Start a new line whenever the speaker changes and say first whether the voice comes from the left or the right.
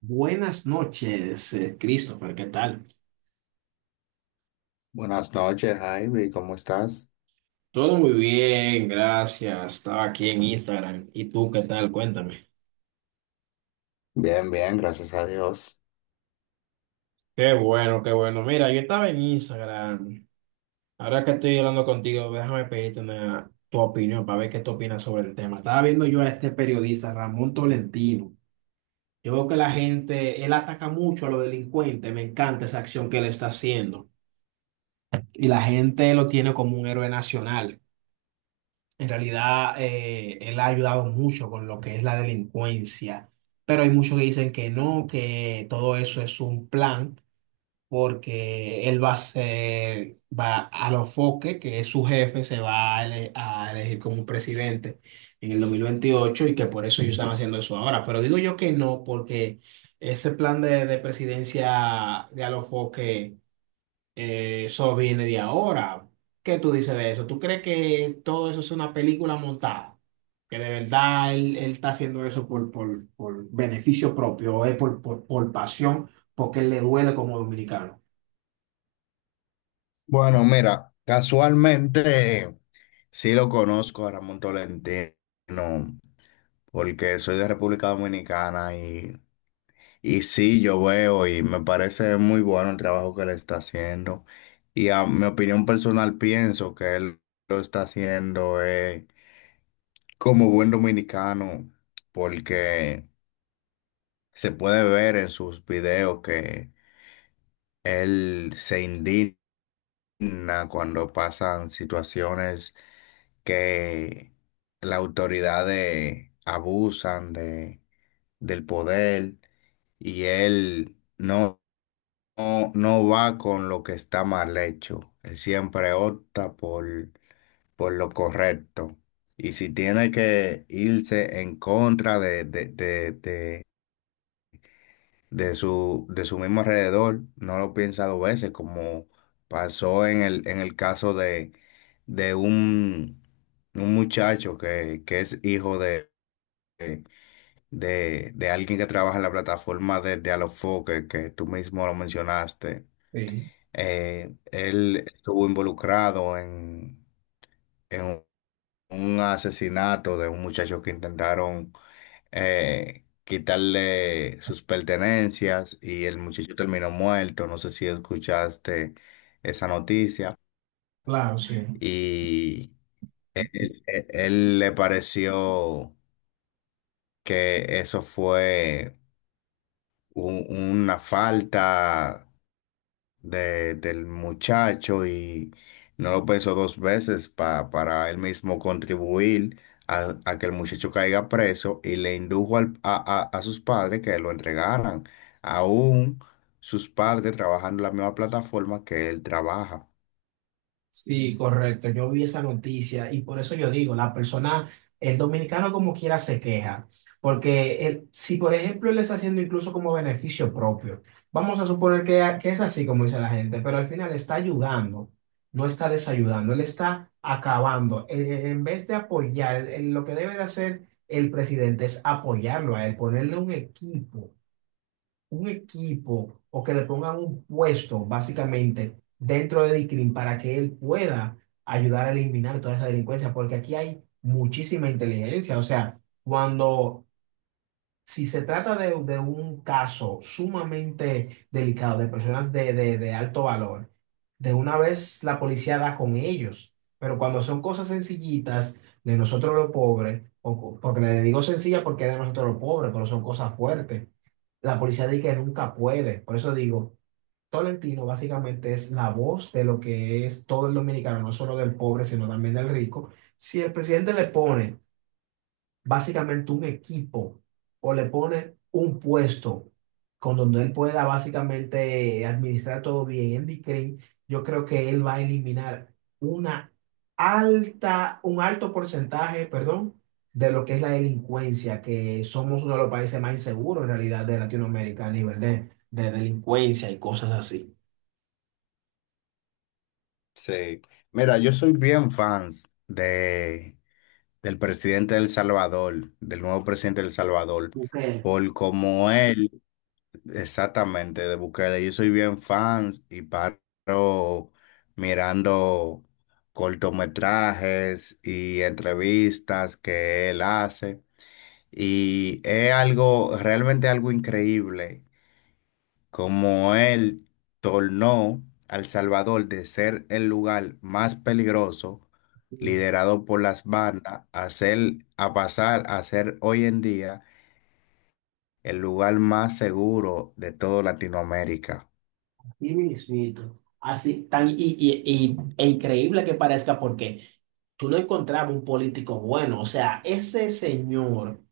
right: Buenas noches, Christopher, ¿qué tal?
left: Buenas noches, Javi, ¿cómo estás?
right: Todo muy bien, gracias. Estaba aquí en Instagram. ¿Y tú qué tal? Cuéntame.
left: Bien, bien, gracias a Dios.
right: Qué bueno, qué bueno. Mira, yo estaba en Instagram. Ahora que estoy hablando contigo, déjame pedirte tu opinión para ver qué tú opinas sobre el tema. Estaba viendo yo a este periodista, Ramón Tolentino. Yo veo que la gente, él ataca mucho a los delincuentes. Me encanta esa acción que él está haciendo. Y la gente lo tiene como un héroe nacional. En realidad, él ha ayudado mucho con lo que es la delincuencia, pero hay muchos que dicen que no, que todo eso es un plan, porque él va a los Foque, que es su jefe, se va a, ele- a elegir como presidente en el 2028, y que por eso ellos están haciendo eso ahora. Pero digo yo que no, porque ese plan de presidencia de Alofoque eso viene de ahora. ¿Qué tú dices de eso? ¿Tú crees que todo eso es una película montada? Que de verdad él está haciendo eso por beneficio propio, o es por pasión, porque le duele como dominicano.
left: Bueno, mira, casualmente sí lo conozco a Ramón Tolentino, porque soy de República Dominicana y sí, yo veo y me parece muy bueno el trabajo que le está haciendo. Y a mi opinión personal pienso que él lo está haciendo como buen dominicano, porque se puede ver en sus videos que él se indigna cuando pasan situaciones que las autoridades abusan del poder y él no va con lo que está mal hecho. Él siempre opta por lo correcto. Y si tiene que irse en contra de su mismo alrededor, no lo piensa dos veces, como pasó en el caso de un muchacho que es hijo de alguien que trabaja en la plataforma de Alofoque, que tú mismo lo mencionaste.
right: Sí,
left: Él estuvo involucrado en un asesinato de un muchacho que intentaron quitarle sus pertenencias y el muchacho terminó muerto. No sé si escuchaste esa noticia.
right: claro, sí.
left: Y él le pareció que eso fue una falta del muchacho y no lo pensó dos veces para él mismo contribuir a que el muchacho caiga preso y le indujo a sus padres que lo entregaran. Aún sus padres trabajan en la misma plataforma que él trabaja.
right: Sí, correcto. Yo vi esa noticia y por eso yo digo, la persona, el dominicano como quiera se queja, porque si por ejemplo él está haciendo incluso como beneficio propio, vamos a suponer que es así como dice la gente, pero al final está ayudando, no está desayudando, él está acabando. En vez de apoyar, lo que debe de hacer el presidente es apoyarlo a él, ponerle un equipo o que le pongan un puesto básicamente dentro de Dicrim para que él pueda ayudar a eliminar toda esa delincuencia, porque aquí hay muchísima inteligencia. O sea, cuando, si se trata de un caso sumamente delicado de personas de alto valor, de una vez la policía da con ellos, pero cuando son cosas sencillitas de nosotros los pobres, o, porque le digo sencilla porque es de nosotros los pobres, pero son cosas fuertes la policía dice que nunca puede. Por eso digo, Tolentino básicamente es la voz de lo que es todo el dominicano, no solo del pobre, sino también del rico. Si el presidente le pone básicamente un equipo o le pone un puesto con donde él pueda básicamente administrar todo bien. Andy Green, yo creo que él va a eliminar una un alto porcentaje, perdón, de lo que es la delincuencia, que somos uno de los países más inseguros en realidad de Latinoamérica a nivel de delincuencia y cosas así.
left: Sí. Mira, yo soy bien fans del presidente de El Salvador, del nuevo presidente de El Salvador,
right: Ok.
left: por como él. Exactamente, de Bukele. Yo soy bien fan y paro mirando cortometrajes y entrevistas que él hace. Y es algo, realmente algo increíble, como él tornó a El Salvador de ser el lugar más peligroso, liderado por las bandas, a pasar a ser hoy en día el lugar más seguro de toda Latinoamérica.
right: Sí mismito. Así, tan, e increíble que parezca porque tú no encontrabas un político bueno. O sea, ese señor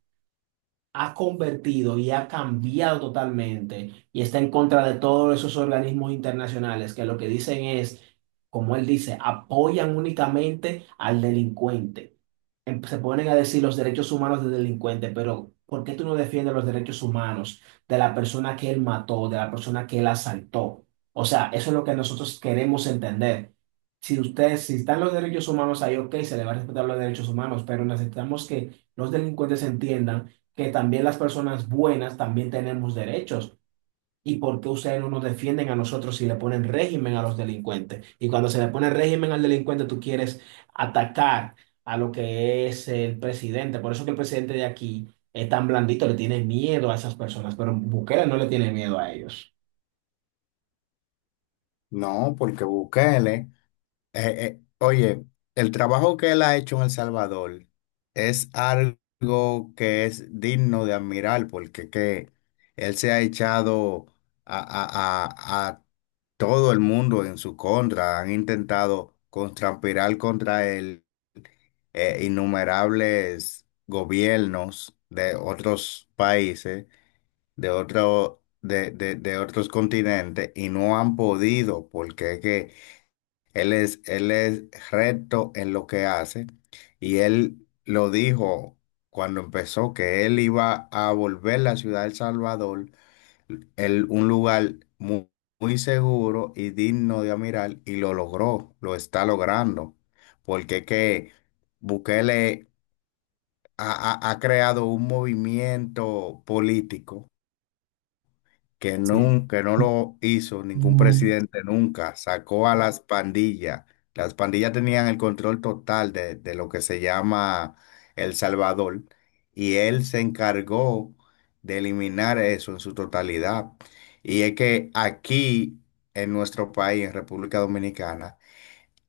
right: ha convertido y ha cambiado totalmente y está en contra de todos esos organismos internacionales que lo que dicen es, como él dice, apoyan únicamente al delincuente. Se ponen a decir los derechos humanos del delincuente, pero ¿por qué tú no defiendes los derechos humanos de la persona que él mató, de la persona que él asaltó? O sea, eso es lo que nosotros queremos entender. Si están los derechos humanos ahí, ok, se le va a respetar los derechos humanos, pero necesitamos que los delincuentes entiendan que también las personas buenas también tenemos derechos. ¿Y por qué ustedes no nos defienden a nosotros si le ponen régimen a los delincuentes? Y cuando se le pone régimen al delincuente, tú quieres atacar a lo que es el presidente. Por eso que el presidente de aquí es tan blandito, le tiene miedo a esas personas, pero Bukele no le tiene miedo a ellos.
left: No, porque Bukele, oye, el trabajo que él ha hecho en El Salvador es algo que es digno de admirar, porque que él se ha echado a todo el mundo en su contra, han intentado contrapirar contra él innumerables gobiernos de otros países, de otros continentes, y no han podido, porque es que él es recto en lo que hace y él lo dijo cuando empezó que él iba a volver la ciudad del Salvador, un lugar muy seguro y digno de admirar y lo logró, lo está logrando, porque que Bukele ha, ha creado un movimiento político que
right: Sí.
left: nunca, no lo hizo ningún
right: Mm.
left: presidente nunca, sacó a las pandillas. Las pandillas tenían el control total de lo que se llama El Salvador y él se encargó de eliminar eso en su totalidad. Y es que aquí, en nuestro país, en República Dominicana,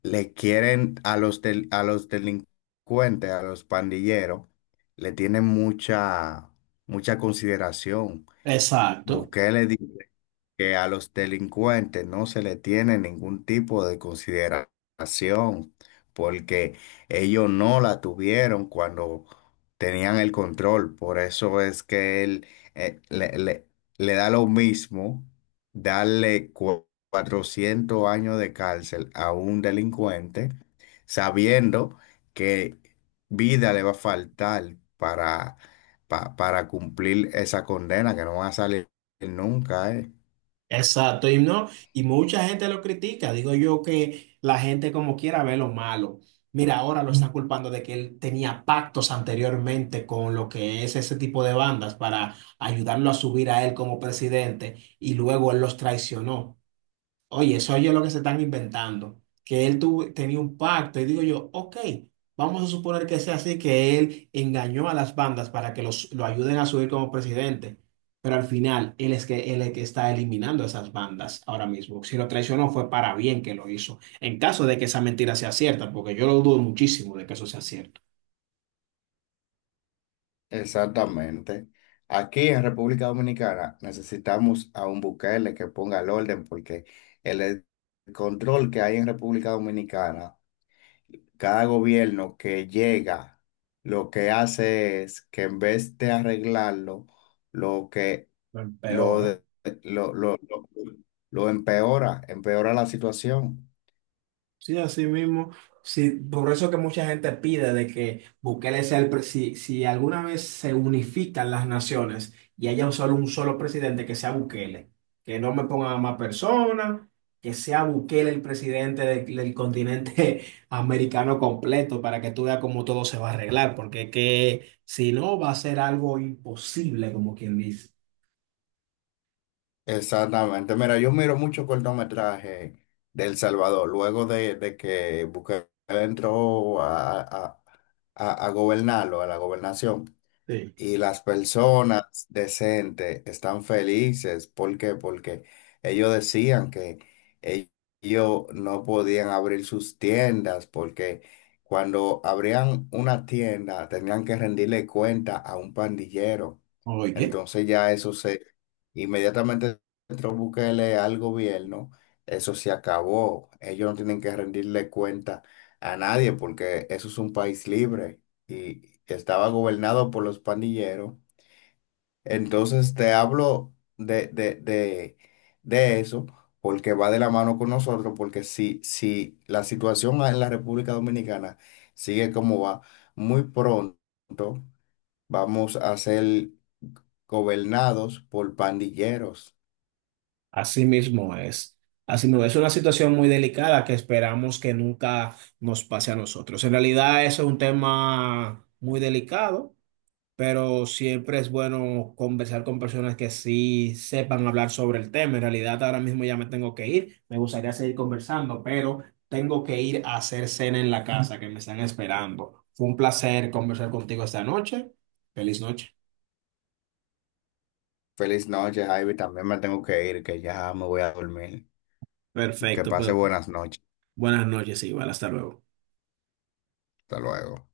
left: le quieren a los, a los delincuentes, a los pandilleros, le tienen mucha, mucha consideración.
right: Exacto.
left: Bukele que a los delincuentes no se le tiene ningún tipo de consideración, porque ellos no la tuvieron cuando tenían el control. Por eso es que él eh, le, le- le da lo mismo darle 400 años de cárcel a un delincuente, sabiendo que vida le va a faltar para, para cumplir esa condena, que no van a salir nunca, ¿eh?
right: Exacto, y no, y mucha gente lo critica. Digo yo que la gente como quiera ve lo malo. Mira, ahora lo están culpando de que él tenía pactos anteriormente con lo que es ese tipo de bandas para ayudarlo a subir a él como presidente y luego él los traicionó. Oye, eso oye lo que se están inventando, que él tenía un pacto y digo yo, ok, vamos a suponer que sea así, que él engañó a las bandas para que lo ayuden a subir como presidente, pero al final él es que está eliminando esas bandas ahora mismo. Si lo traicionó fue para bien que lo hizo, en caso de que esa mentira sea cierta, porque yo lo dudo muchísimo de que eso sea cierto.
left: Exactamente. Aquí en República Dominicana necesitamos a un Bukele que ponga el orden porque el control que hay en República Dominicana, cada gobierno que llega, lo que hace es que en vez de arreglarlo, lo que
right: Peor,
left: lo,
right: ¿eh?
left: de- lo, lo, lo, lo empeora, empeora la situación.
right: Sí, así mismo. Sí, por eso que mucha gente pide de que Bukele sea el presidente. Si, si alguna vez se unifican las naciones y haya un solo, presidente, que sea Bukele. Que no me pongan a más personas, que sea Bukele el presidente del continente americano completo para que tú veas cómo todo se va a arreglar. Porque que, si no, va a ser algo imposible, como quien dice.
left: Exactamente. Mira, yo miro mucho cortometraje de El Salvador. Luego de que Bukele entró a gobernarlo, a la gobernación,
right: Sí.
left: y las personas decentes están felices. ¿Por qué? Porque ellos decían que e- ellos no podían abrir sus tiendas porque cuando abrían una tienda tenían que rendirle cuenta a un pandillero.
right: Oye.
left: Entonces ya inmediatamente entró Bukele al gobierno, eso se acabó. Ellos no tienen que rendirle cuenta a nadie porque eso es un país libre y estaba gobernado por los pandilleros. Entonces te hablo de eso porque va de la mano con nosotros, porque si, si la situación en la República Dominicana sigue como va, muy pronto vamos a ser gobernados por pandilleros.
right: Así mismo es. Así mismo es una situación muy delicada que esperamos que nunca nos pase a nosotros. En realidad, eso es un tema muy delicado, pero siempre es bueno conversar con personas que sí sepan hablar sobre el tema. En realidad, ahora mismo ya me tengo que ir. Me gustaría seguir conversando, pero tengo que ir a hacer cena en la casa que me están esperando. Fue un placer conversar contigo esta noche. Feliz noche.
left: Feliz noche, Javi. También me tengo que ir, que ya me voy a dormir. Que
right: Perfecto,
left: pase
right: pues
left: buenas noches.
right: buenas noches, igual. Hasta luego.
left: Hasta luego.